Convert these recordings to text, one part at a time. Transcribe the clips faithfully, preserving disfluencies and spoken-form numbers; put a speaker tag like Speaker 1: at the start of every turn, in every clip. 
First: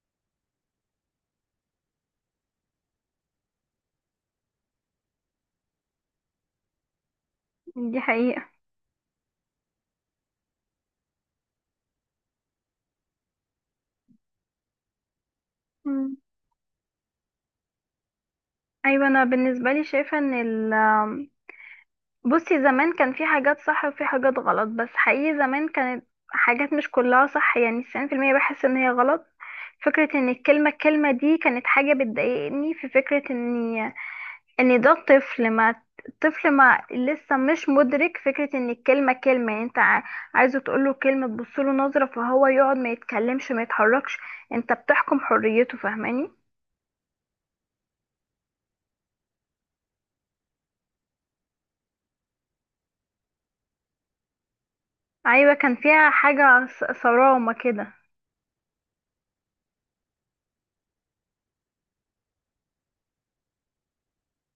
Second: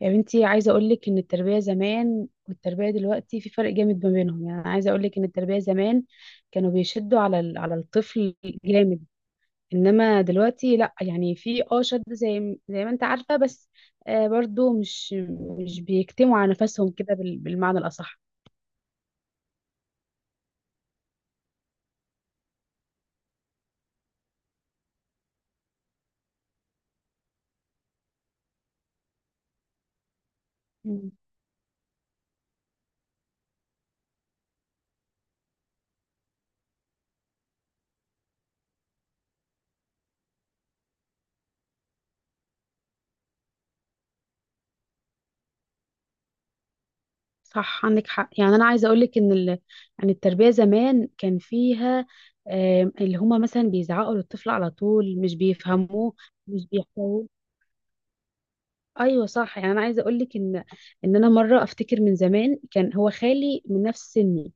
Speaker 1: يا بنتي، عايزة أقولك إن التربية زمان والتربية دلوقتي في فرق جامد ما بينهم. يعني عايزة أقولك إن التربية زمان كانوا بيشدوا على ال- على
Speaker 2: دي
Speaker 1: الطفل
Speaker 2: حقيقة.
Speaker 1: جامد. إنما دلوقتي لأ، يعني في اه شد زي م- زي ما أنت عارفة، بس آه برضو مش مش
Speaker 2: مم.
Speaker 1: بيكتموا على نفسهم كده بال- بالمعنى الأصح.
Speaker 2: أيوة، أنا بالنسبة لي شايفة إن ال بصي، زمان كان في حاجات صح وفي حاجات غلط، بس حقيقي زمان كانت حاجات مش كلها صح، يعني تسعون بالمائة بحس إن هي غلط. فكرة إن الكلمة الكلمة
Speaker 1: مم.
Speaker 2: دي كانت حاجة بتضايقني، في فكرة إن إن ده طفل ما الطفل ما لسه مش مدرك فكرة إن الكلمة كلمة، يعني أنت ع- عايزه تقوله كلمة تبصله نظرة فهو يقعد ما يتكلمش ما يتحركش، أنت بتحكم حريته، فاهماني.
Speaker 1: صح، عندك حق. يعني أنا عايزة أقولك إن ال... يعني التربية زمان كان فيها آه اللي هما مثلا بيزعقوا للطفل على طول، مش
Speaker 2: ايوه، كان فيها
Speaker 1: بيفهموه،
Speaker 2: حاجة
Speaker 1: مش
Speaker 2: ص-
Speaker 1: بيحتووه.
Speaker 2: صرامة كده.
Speaker 1: ايوه صح، يعني انا عايزه اقول لك ان ان انا مره افتكر من زمان كان هو خالي من نفس سني.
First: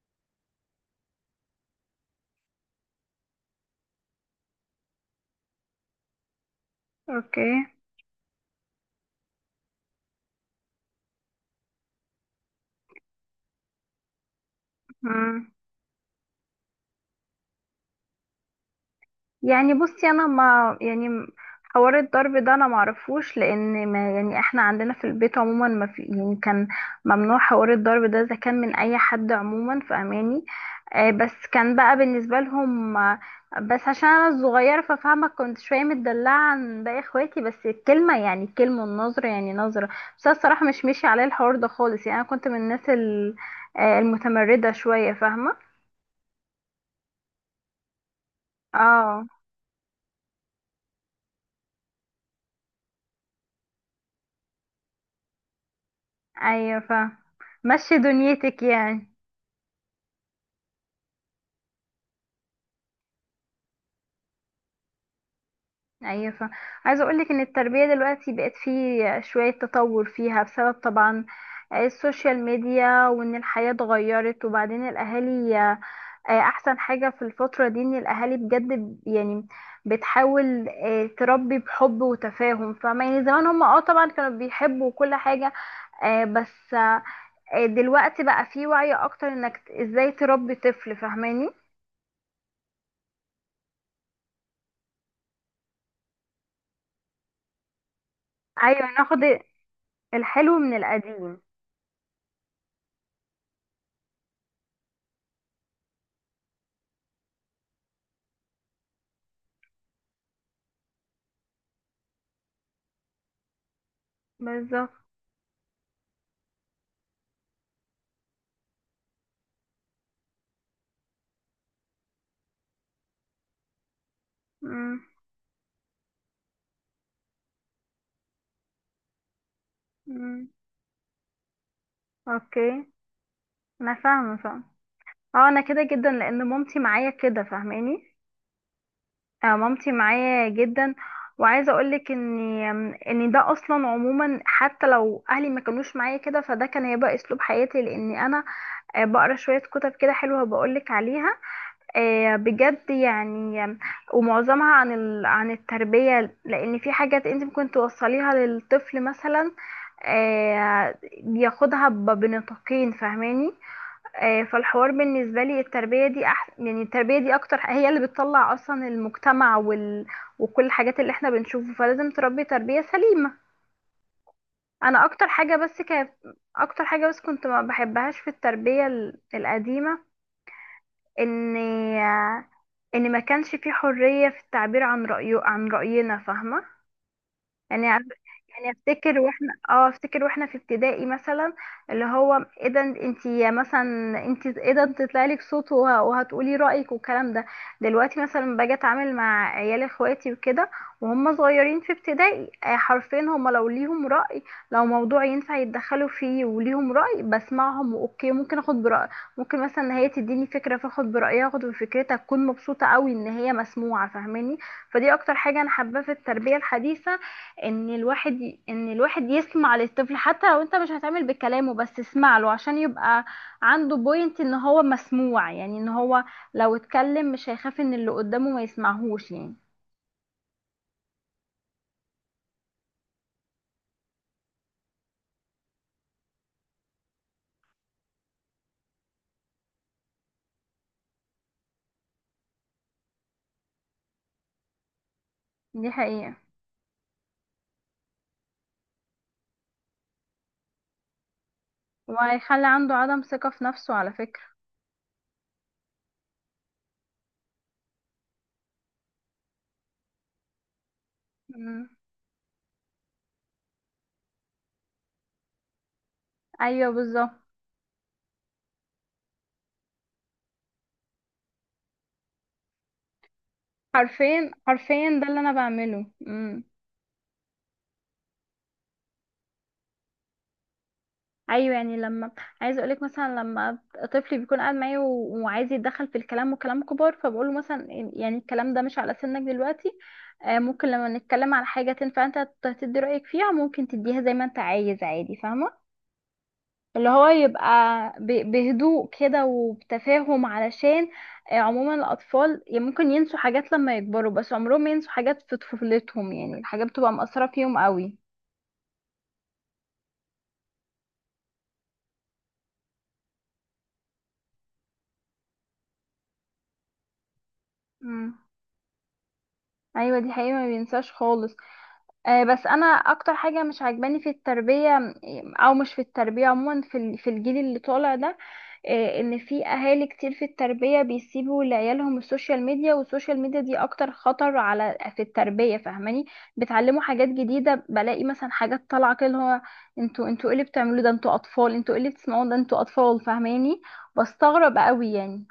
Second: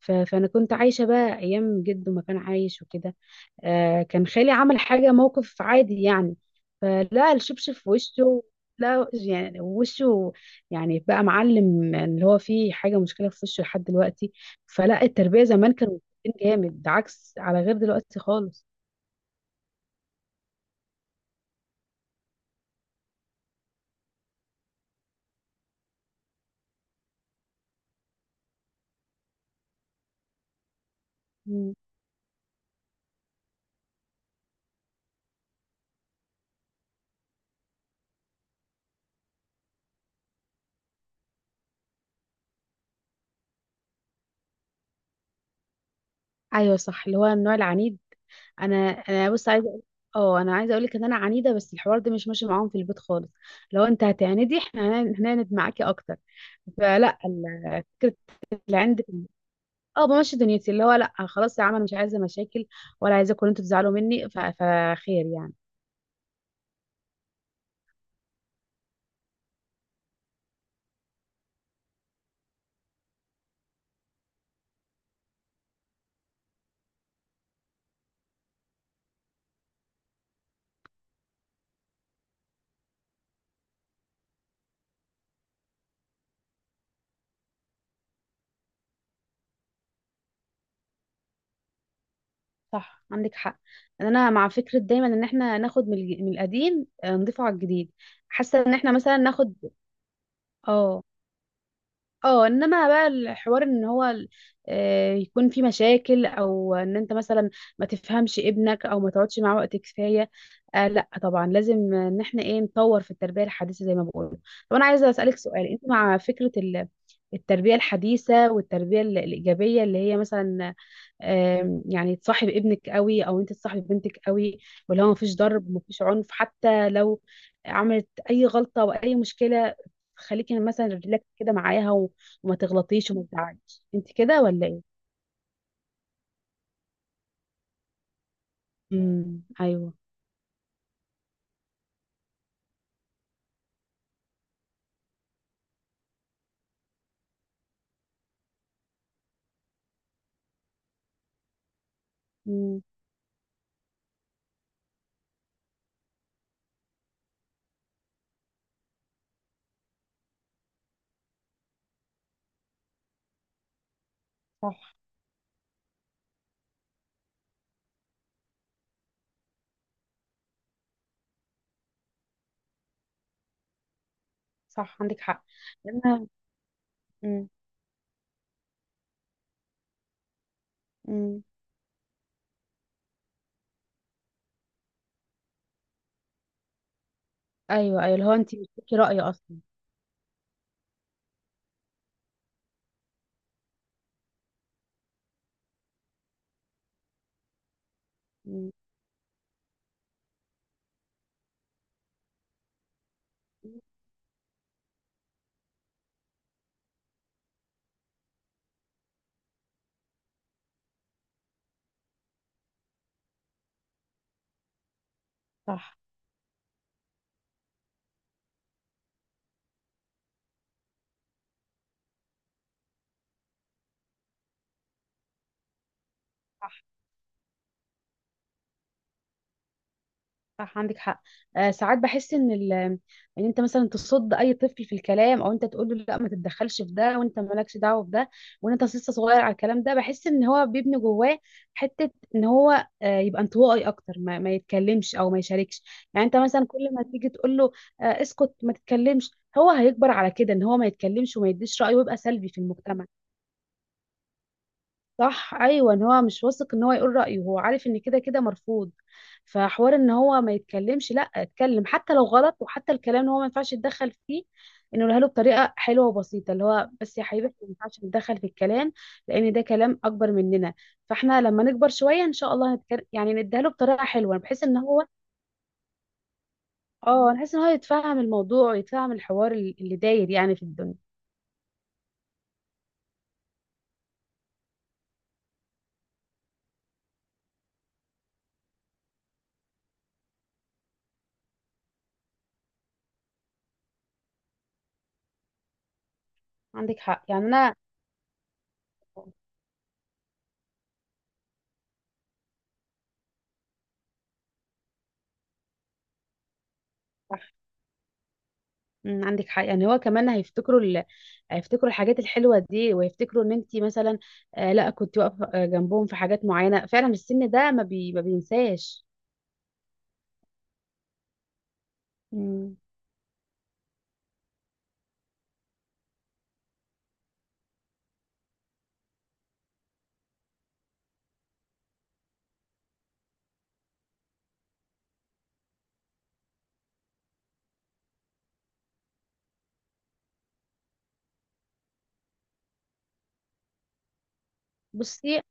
Speaker 1: ف... فانا كنت عايشه بقى ايام جده ما كان عايش وكده. آه كان خالي عمل حاجه، موقف عادي يعني، فلا
Speaker 2: اوكي.
Speaker 1: الشبشب في وشه. لا يعني وشه، يعني بقى معلم اللي هو فيه حاجه، مشكله في وشه لحد دلوقتي. فلا التربيه
Speaker 2: مم.
Speaker 1: زمان كانوا متربيين جامد، ده عكس، على غير دلوقتي خالص.
Speaker 2: يعني بصي انا ما يعني م- حوار الضرب ده انا معرفوش، لان ما يعني احنا عندنا في البيت عموما ما في، يعني كان ممنوع حوار الضرب ده اذا كان من اي حد عموما، فاهماني. آه بس
Speaker 1: مم.
Speaker 2: كان بقى بالنسبه لهم، آه، بس عشان انا الصغيره ففاهمه، كنت شويه متدلعه عن باقي اخواتي، بس الكلمه يعني الكلمه والنظره يعني نظره. بس أنا الصراحه مش ماشي عليه الحوار ده خالص، يعني انا كنت من الناس ال- آه، المتمرده شويه، فاهمه.
Speaker 1: ايوه صح، اللي هو النوع العنيد. انا
Speaker 2: اه.
Speaker 1: انا بص عايزه أقول- اه انا عايزه اقول لك ان انا عنيده، بس الحوار ده مش ماشي معاهم في البيت خالص. لو انت هتعندي احنا هن- هنعند معاكي اكتر.
Speaker 2: ايوه فاهمه.
Speaker 1: فلا ال-
Speaker 2: مشي
Speaker 1: فكره
Speaker 2: دنيتك
Speaker 1: اللي عندك.
Speaker 2: يعني.
Speaker 1: اه بمشي دنيتي، اللي هو لا خلاص يا عم، انا مش عايزه مشاكل ولا عايزاكم إن انتوا تزعلوا مني. ف- فخير يعني.
Speaker 2: ايوه، فا عايزه اقول لك ان التربيه دلوقتي بقت فيه شويه تطور فيها بسبب طبعا السوشيال ميديا، وان الحياه اتغيرت، وبعدين الاهالي، آه، احسن حاجه في الفتره دي ان الاهالي بجد ب- يعني بتحاول آه، تربي بحب وتفاهم. فما يعني زمان هم اه طبعا كانوا بيحبوا كل حاجه، آه، بس، آه، دلوقتي بقى فيه وعي اكتر انك ازاي تربي طفل، فاهماني.
Speaker 1: صح عندك حق. انا مع فكره دايما ان احنا ناخد من الج- من القديم، آه، نضيفه على الجديد. حاسه ان
Speaker 2: ايوه
Speaker 1: احنا
Speaker 2: ناخد
Speaker 1: مثلا ناخد.
Speaker 2: الحلو من
Speaker 1: اه
Speaker 2: القديم.
Speaker 1: اه انما بقى الحوار ان هو ال- آه، يكون في مشاكل، او ان انت مثلا ما تفهمش ابنك او ما تقعدش معاه وقت كفايه. آه لا، طبعا لازم ان احنا ايه، نطور في التربيه الحديثه زي ما بقول. طب انا
Speaker 2: بالظبط.
Speaker 1: عايزه اسالك سؤال، انت مع فكره ال- التربيه الحديثه والتربيه ال- الايجابيه، اللي هي مثلا آم، يعني تصاحب ابنك قوي او انت تصاحب بنتك قوي،
Speaker 2: مم.
Speaker 1: واللي هو مفيش ضرب مفيش عنف حتى لو عملت اي غلطة او اي مشكلة،
Speaker 2: مم.
Speaker 1: خليكي مثلا ريلاكس كده معاها، و- وما
Speaker 2: اوكي.
Speaker 1: تغلطيش وما تزعليش
Speaker 2: انا
Speaker 1: انت،
Speaker 2: فاهمه
Speaker 1: كده
Speaker 2: فاهمه.
Speaker 1: ولا ايه؟
Speaker 2: اه انا كده جدا، لان مامتي معايا كده، فاهماني.
Speaker 1: امم،
Speaker 2: آه مامتي
Speaker 1: ايوه.
Speaker 2: معايا جدا، وعايزه اقولك ان ان ده اصلا عموما حتى لو اهلي ما كانوش معايا كده، فده كان هيبقى اسلوب حياتي، لان انا آه بقرا شويه كتب كده حلوه بقولك عليها، آه
Speaker 1: امم.
Speaker 2: بجد يعني، آم، ومعظمها عن ال... عن التربيه، لان في حاجات انت ممكن توصليها للطفل مثلا، آه بياخدها ب- بنطاقين، فاهماني. آه، فالحوار
Speaker 1: صح.
Speaker 2: بالنسبة لي التربية دي أحسن، يعني التربية دي أكتر هي اللي بتطلع أصلا المجتمع وال... وكل الحاجات اللي احنا بنشوفه، فلازم تربي تربية سليمة.
Speaker 1: صح
Speaker 2: أنا
Speaker 1: عندك
Speaker 2: أكتر
Speaker 1: حق.
Speaker 2: حاجة بس كانت،
Speaker 1: لان،
Speaker 2: أكتر حاجة بس كنت
Speaker 1: امم.
Speaker 2: ما بحبهاش في التربية ال- القديمة،
Speaker 1: امم.
Speaker 2: إن آه، إن ما كانش في حرية في التعبير عن رأيه، عن رأينا، فاهمة. يعني
Speaker 1: ايوه،
Speaker 2: عارف-
Speaker 1: ايوه، اللي هو انت مش
Speaker 2: يعني
Speaker 1: ليكي
Speaker 2: افتكر
Speaker 1: رأي
Speaker 2: واحنا،
Speaker 1: اصلا.
Speaker 2: اه افتكر واحنا في ابتدائي مثلا، اللي هو ايه ده، انتي مثلا انتي ايه ده تطلع لك صوت وه- وهتقولي رأيك والكلام ده. دلوقتي مثلا
Speaker 1: امم.
Speaker 2: باجي اتعامل مع عيال اخواتي وكده وهم صغيرين في ابتدائي، آه، حرفيا هم لو ليهم رأي، لو موضوع ينفع يتدخلوا فيه وليهم رأي بسمعهم، اوكي ممكن اخد برأي، ممكن مثلا إن هي تديني فكرة فاخد برأيها اخد بفكرتها، اكون مبسوطة قوي ان هي مسموعة، فاهماني. فدي اكتر حاجة انا
Speaker 1: صح.
Speaker 2: حابة في التربية الحديثة، ان الواحد ي- ان الواحد يسمع للطفل، حتى لو انت مش هتعمل بكلامه بس اسمع له عشان يبقى عنده بوينت ان هو مسموع، يعني ان هو
Speaker 1: صح.
Speaker 2: لو اتكلم مش هيخاف ان اللي قدامه ما يسمعهوش يعني.
Speaker 1: صح عندك حق. آه ساعات بحس ان ال... ان انت مثلا تصد اي طفل في الكلام، او انت تقول له لا ما تتدخلش في ده وانت مالكش دعوه بده، وان انت لسه صغير على الكلام ده. بحس ان هو بيبني جواه حته ان هو آه يبقى انطوائي اكتر، ما, ما يتكلمش او ما يشاركش.
Speaker 2: دي
Speaker 1: يعني
Speaker 2: حقيقة.
Speaker 1: انت مثلا كل ما تيجي تقول له آه اسكت ما تتكلمش، هو هيكبر على كده ان هو ما يتكلمش وما يديش رايه ويبقى سلبي في
Speaker 2: وهيخلي عنده
Speaker 1: المجتمع.
Speaker 2: عدم ثقة في نفسه على فكرة.
Speaker 1: صح، ايوه ان هو مش واثق ان هو يقول رايه، هو عارف ان كده كده مرفوض. فحوار ان هو ما يتكلمش، لا اتكلم
Speaker 2: مم.
Speaker 1: حتى لو غلط، وحتى الكلام ان هو ما ينفعش يتدخل فيه، انه يقولها له بطريقه حلوه وبسيطه، اللي
Speaker 2: ايوه
Speaker 1: هو بس يا
Speaker 2: بالظبط.
Speaker 1: حبيبي احنا ما ينفعش نتدخل في الكلام لان ده كلام اكبر مننا، فاحنا لما نكبر شويه ان شاء الله هنتكلم. يعني نديها له بطريقه حلوه
Speaker 2: حرفيا
Speaker 1: بحيث ان هو،
Speaker 2: حرفيا ده اللي انا بعمله. مم.
Speaker 1: اه بحيث ان هو يتفهم الموضوع ويتفهم الحوار اللي اللي داير يعني في الدنيا.
Speaker 2: ايوه، يعني لما، عايزه اقولك مثلا لما طفلي بيكون قاعد معايا و- وعايز يتدخل في الكلام وكلام كبار، فبقوله مثلا يعني الكلام ده مش على سنك دلوقتي، آه، ممكن لما نتكلم على حاجه تنفع انت ت- تدي رايك فيها، ممكن تديها زي ما انت عايز عادي، فاهمه.
Speaker 1: عندك
Speaker 2: اللي
Speaker 1: حق
Speaker 2: هو
Speaker 1: يعني
Speaker 2: يبقى
Speaker 1: انا.
Speaker 2: ب- بهدوء كده وبتفاهم، علشان، آه، عموما الاطفال يعني ممكن ينسوا حاجات لما يكبروا، بس عمرهم ما ينسوا حاجات في طفولتهم، يعني الحاجات بتبقى
Speaker 1: صح.
Speaker 2: مأثره فيهم قوي.
Speaker 1: امم، عندك حق. يعني هو كمان هيفتكروا ال... هيفتكروا الحاجات الحلوه دي ويفتكروا ان انت مثلا آه لا كنت واقفه، آه، جنبهم في حاجات معينه. فعلا السن ده ما, بي... ما
Speaker 2: امم
Speaker 1: بينساش.
Speaker 2: ايوه. دي حقيقة، ما بينساش خالص. آه، بس
Speaker 1: مم.
Speaker 2: انا اكتر حاجه مش عاجباني في التربيه، او مش في التربيه عموما، في ال- في الجيل اللي طالع ده، آه، ان في اهالي كتير في التربيه بيسيبوا لعيالهم السوشيال ميديا، والسوشيال ميديا دي اكتر خطر على في التربيه، فاهماني. بتعلموا حاجات جديده، بلاقي مثلا حاجات طالعه كده اللي هو انتوا انتوا ايه اللي بتعملوه ده، انتوا اطفال، انتوا ايه اللي بتسمعوه ده، انتوا اطفال، فاهماني. بستغرب قوي
Speaker 1: بصي.
Speaker 2: يعني.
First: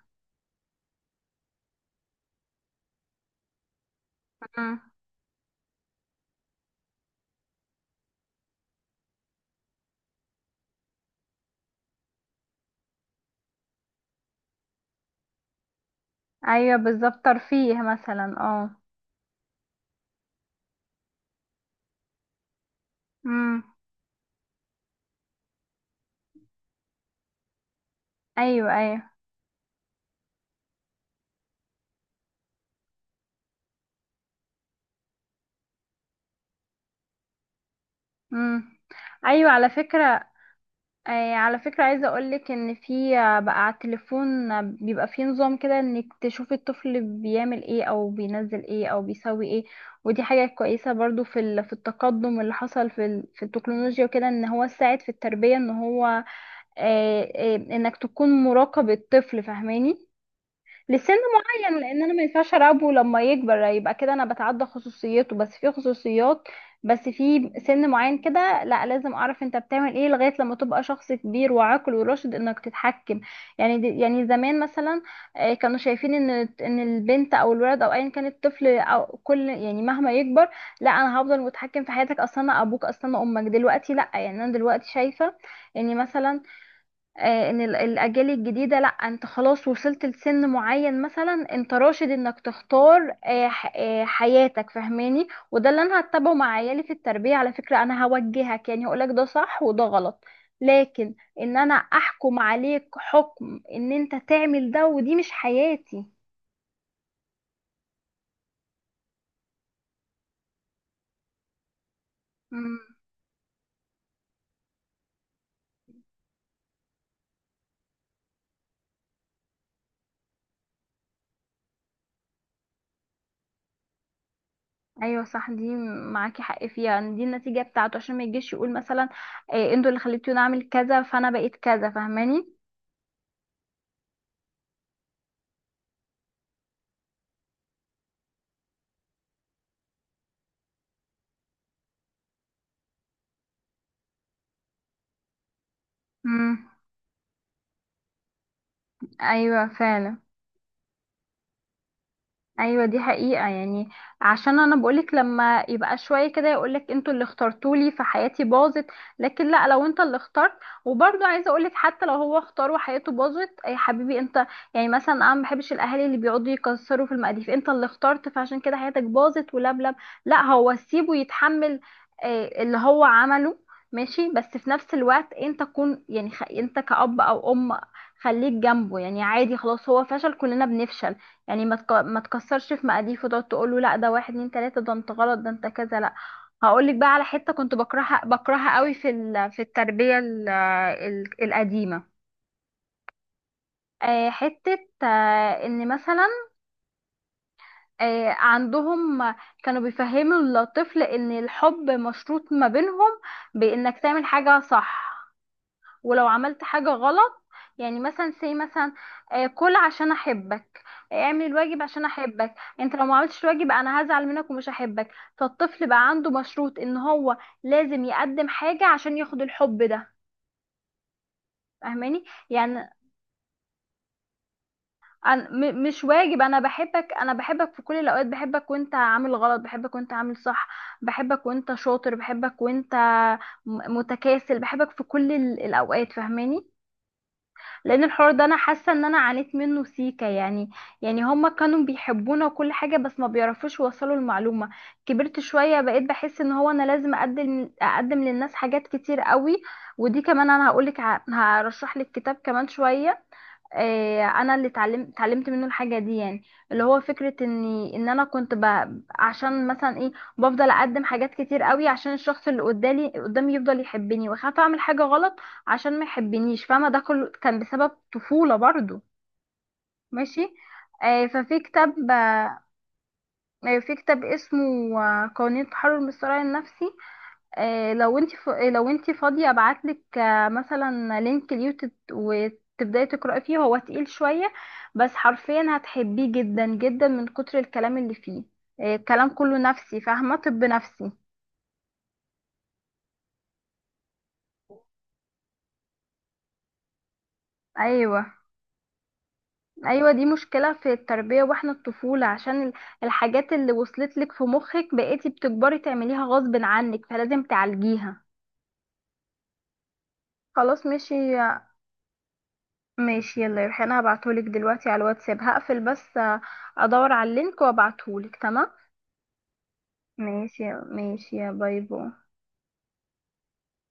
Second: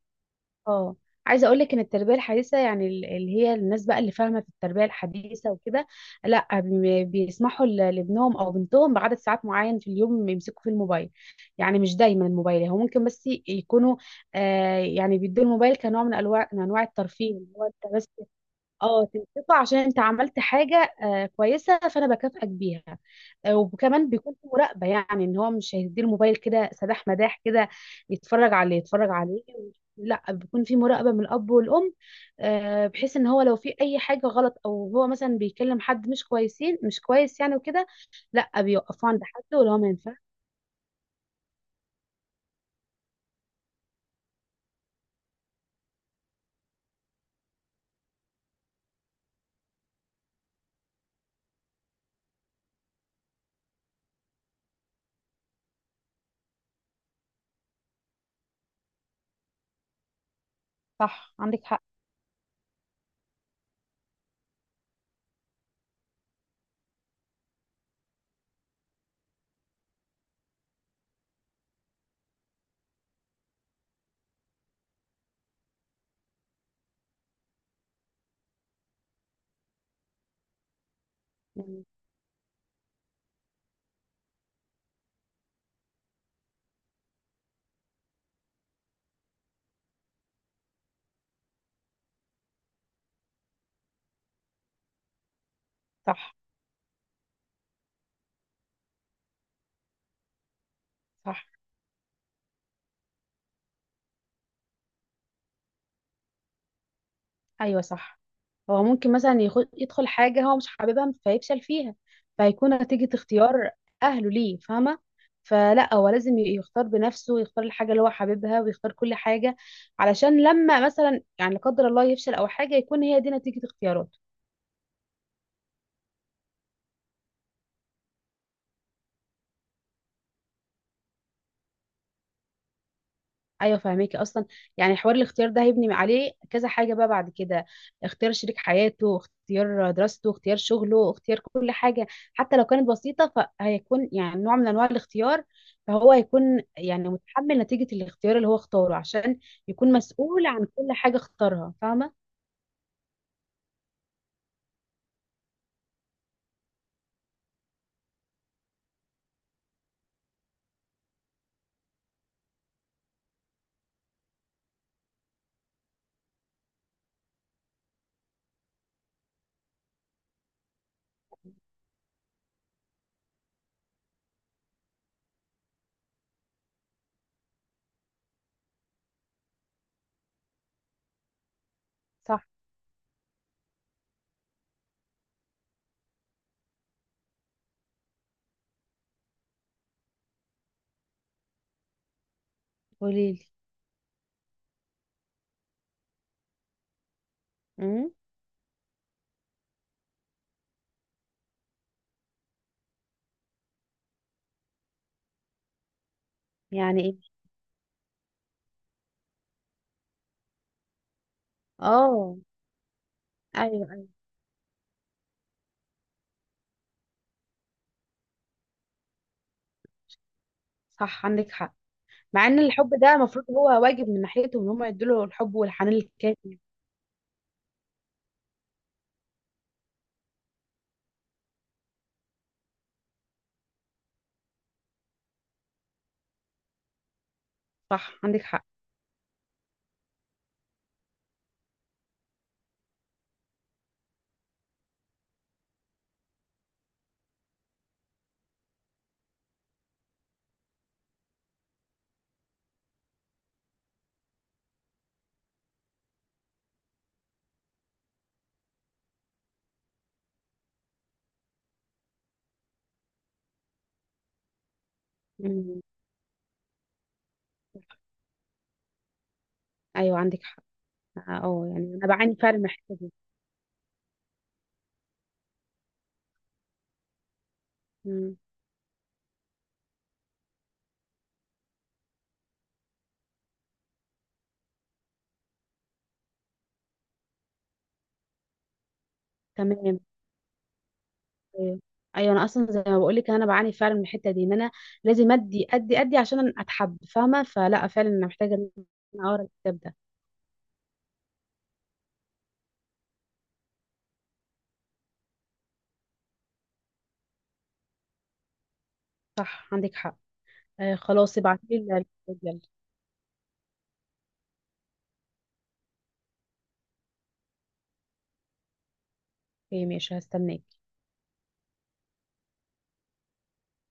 Speaker 1: اه عايزه اقول لك ان التربيه الحديثه يعني ال- اللي هي الناس بقى اللي فاهمه في
Speaker 2: مم.
Speaker 1: التربيه الحديثه وكده، لا بي- بيسمحوا ل- لابنهم او بنتهم بعدد ساعات معين في اليوم يمسكوا فيه الموبايل. يعني مش دايما الموبايل، هو ممكن بس يكونوا آه يعني بيدوا الموبايل كنوع من انواع من
Speaker 2: ايوه
Speaker 1: انواع
Speaker 2: بالظبط،
Speaker 1: الترفيه، اللي هو
Speaker 2: ترفيه
Speaker 1: انت بس
Speaker 2: مثلا. اه
Speaker 1: اه تنصفه عشان انت عملت حاجه آه كويسه فانا بكافئك بيها. آه
Speaker 2: امم.
Speaker 1: وكمان بيكون في مراقبه، يعني ان هو مش هيدي الموبايل كده سداح مداح كده يتفرج
Speaker 2: ايوه
Speaker 1: عليه
Speaker 2: ايوه.
Speaker 1: يتفرج عليه لا بيكون في مراقبه من الاب والام، آه بحيث ان هو لو في اي حاجه غلط، او هو مثلا بيكلم حد مش كويسين، مش كويس يعني وكده، لا
Speaker 2: امم.
Speaker 1: بيوقفوه عند
Speaker 2: ايوه
Speaker 1: حد
Speaker 2: على
Speaker 1: ولو ما ينفعش.
Speaker 2: فكره، آه، على فكره، عايزه اقولك ان في، آه، بقى على التليفون، آه، بيبقى في نظام كده انك تشوفي الطفل بيعمل ايه او بينزل ايه او بيسوي ايه، ودي حاجه كويسه برضو في ال- في التقدم اللي حصل في ال- في التكنولوجيا وكده، ان هو ساعد في التربيه، ان هو آه، آه، انك تكون مراقب الطفل، فاهماني. لسن
Speaker 1: صح عندك
Speaker 2: معين،
Speaker 1: حق
Speaker 2: لان انا ما ينفعش اراقبه لما يكبر، يبقى كده انا بتعدى خصوصيته، بس في خصوصيات، بس في سن معين كده لا، لازم اعرف انت بتعمل ايه لغايه لما تبقى شخص كبير وعاقل وراشد، انك تتحكم. يعني دي يعني زمان مثلا، آه، كانوا شايفين ان، ان البنت او الولد او ايا كان الطفل، او كل يعني مهما يكبر، لا انا هفضل متحكم
Speaker 1: يعني.
Speaker 2: في حياتك، اصلا انا ابوك، اصلا انا امك. دلوقتي لا، يعني انا دلوقتي شايفه اني مثلا، آه، ان ال- الاجيال الجديده لا، انت خلاص وصلت لسن معين مثلا، انت راشد انك تختار، آه، ح- آه، حياتك فهماني، وده اللي انا هتبعه
Speaker 1: صح.
Speaker 2: مع عيالي في التربيه على فكره. انا هوجهك، يعني هقولك ده صح وده غلط، لكن
Speaker 1: صح.
Speaker 2: ان انا احكم عليك حكم ان انت تعمل ده، ودي مش حياتي.
Speaker 1: ايوه صح. هو ممكن مثلا يخ- يدخل حاجة هو مش حاببها فيفشل فيها، فهيكون
Speaker 2: مم.
Speaker 1: نتيجة اختيار أهله ليه فاهمة. فلا هو لازم ي- يختار بنفسه ويختار الحاجة اللي هو حاببها ويختار كل حاجة، علشان لما مثلا يعني لا قدر الله يفشل أو حاجة يكون هي دي نتيجة اختياراته.
Speaker 2: ايوه صح دي. معاكي حق فيها، يعني دي النتيجه بتاعته، عشان ما يجيش يقول مثلا، آه، انتوا اللي خليتوني اعمل كذا، فانا بقيت كذا، فاهماني.
Speaker 1: ايوه فاهماكي اصلا. يعني حوار الاختيار ده هيبني عليه كذا حاجه بقى بعد كده، اختيار شريك حياته، اختيار دراسته، اختيار شغله، اختيار كل حاجه حتى لو كانت بسيطه. فهيكون يعني نوع من انواع الاختيار، فهو هيكون
Speaker 2: مم.
Speaker 1: يعني متحمل نتيجه الاختيار اللي هو اختاره، عشان
Speaker 2: ايوه
Speaker 1: يكون
Speaker 2: فعلا.
Speaker 1: مسؤول عن كل حاجه اختارها، فاهمه.
Speaker 2: ايوه دي حقيقة، يعني عشان انا بقولك لما يبقى شوية كده يقولك انتوا اللي اخترتولي فحياتي باظت، لكن لا، لو انت اللي اخترت. وبرضه عايزة اقولك حتى لو هو اختار وحياته باظت يا حبيبي انت، يعني مثلا انا ما بحبش الاهالي اللي بيقعدوا يكسروا في المقاديف، انت اللي اخترت فعشان كده حياتك باظت ولبلب، لا، هو سيبه يتحمل، آه، اللي هو عمله، ماشي. بس في نفس الوقت انت كن يعني خ... انت كأب او ام، خليك جنبه يعني عادي، خلاص هو فشل، كلنا بنفشل، يعني ما تك... ما
Speaker 1: صح.
Speaker 2: تكسرش في مقاديف وتقعد تقول له لا ده واحد اتنين تلاته ده انت غلط ده انت كذا لا. هقول لك بقى على حته كنت بكرهها بكرهها قوي في ال... في التربيه ال... ال... القديمه،
Speaker 1: قوليلي.
Speaker 2: آه، حته، آه، ان مثلا،
Speaker 1: امم.
Speaker 2: آه، عندهم كانوا بيفهموا الطفل ان الحب مشروط ما بينهم، بانك تعمل حاجه صح، ولو عملت حاجة
Speaker 1: يعني ايه؟
Speaker 2: غلط، يعني مثلا سي مثلا، آه، كل عشان احبك، آه، اعمل الواجب عشان
Speaker 1: اه.
Speaker 2: احبك، انت لو ما عملتش الواجب
Speaker 1: ايوه،
Speaker 2: انا
Speaker 1: ايوه.
Speaker 2: هزعل منك ومش هحبك، فالطفل بقى عنده مشروط ان هو لازم يقدم حاجة عشان ياخد الحب ده،
Speaker 1: صح عندك حق.
Speaker 2: فاهماني.
Speaker 1: مع ان
Speaker 2: يعني
Speaker 1: الحب ده المفروض هو واجب من ناحيته، ان هم يدوا له
Speaker 2: أنا
Speaker 1: الحب
Speaker 2: م-
Speaker 1: والحنان
Speaker 2: مش واجب، انا
Speaker 1: الكافي.
Speaker 2: بحبك، انا بحبك في كل الاوقات، بحبك وانت عامل غلط، بحبك وانت عامل صح، بحبك وانت شاطر، بحبك وانت م- متكاسل، بحبك في كل ال- الاوقات، فاهماني. لان
Speaker 1: صح
Speaker 2: الحوار
Speaker 1: عندك
Speaker 2: ده انا
Speaker 1: حق.
Speaker 2: حاسه ان انا عانيت منه سيكا يعني، يعني هما كانوا بيحبونا وكل حاجه بس ما بيعرفوش يوصلوا المعلومه. كبرت شويه بقيت بحس ان هو انا لازم اقدم اقدم للناس حاجات كتير قوي، ودي كمان انا هقولك ع- هرشح لك كتاب كمان شويه، آه، انا اللي اتعلمت اتعلمت منه الحاجه دي يعني، اللي هو فكره اني ان انا كنت ب... عشان مثلا ايه، بفضل اقدم حاجات كتير قوي عشان الشخص اللي قدامي قدامي يفضل يحبني، واخاف اعمل حاجه غلط
Speaker 1: مم.
Speaker 2: عشان ما يحبنيش، فاهمه، ده كله كان بسبب طفوله برضو.
Speaker 1: ايوه
Speaker 2: ماشي.
Speaker 1: عندك حق.
Speaker 2: آه، ففي
Speaker 1: اه يعني انا
Speaker 2: كتاب
Speaker 1: بعاني
Speaker 2: آه،
Speaker 1: فعلا من الحته دي.
Speaker 2: في كتاب اسمه، آه، قوانين التحرر من الصراع النفسي. آه، لو انت
Speaker 1: مم.
Speaker 2: ف... آه، لو انت فاضيه ابعتلك، آه، مثلا لينك اليوتيوب وتبداي تقراي فيه، هو تقيل شويه بس حرفيا هتحبيه جدا جدا من كتر الكلام اللي فيه، آه، الكلام كله
Speaker 1: تمام.
Speaker 2: نفسي فاهمه، طب نفسي.
Speaker 1: ايوه. أيوة، انا اصلا زي ما بقول لك انا بعاني فعلا من الحته دي، ان انا لازم ادي ادي ادي عشان اتحب، فاهمه؟ فلا فعلا
Speaker 2: ايوه
Speaker 1: انا محتاجه ان انا اقرا الكتاب ده.
Speaker 2: ايوه، دي مشكله في التربيه واحنا الطفوله عشان ال- الحاجات اللي وصلت لك في مخك بقيتي بتكبري تعمليها غصب عنك، فلازم تعالجيها.
Speaker 1: صح عندك حق.
Speaker 2: خلاص
Speaker 1: آه
Speaker 2: ماشي.
Speaker 1: خلاص ابعتي لي الكتاب يلا.
Speaker 2: ماشي يلا يا ريحان، هبعتهولك دلوقتي على الواتساب، هقفل بس، آه، ادور على اللينك وابعتهولك، تمام.
Speaker 1: اوكي ماشي،
Speaker 2: ماشي
Speaker 1: هستناك.
Speaker 2: يا، ماشي، يا باي باي.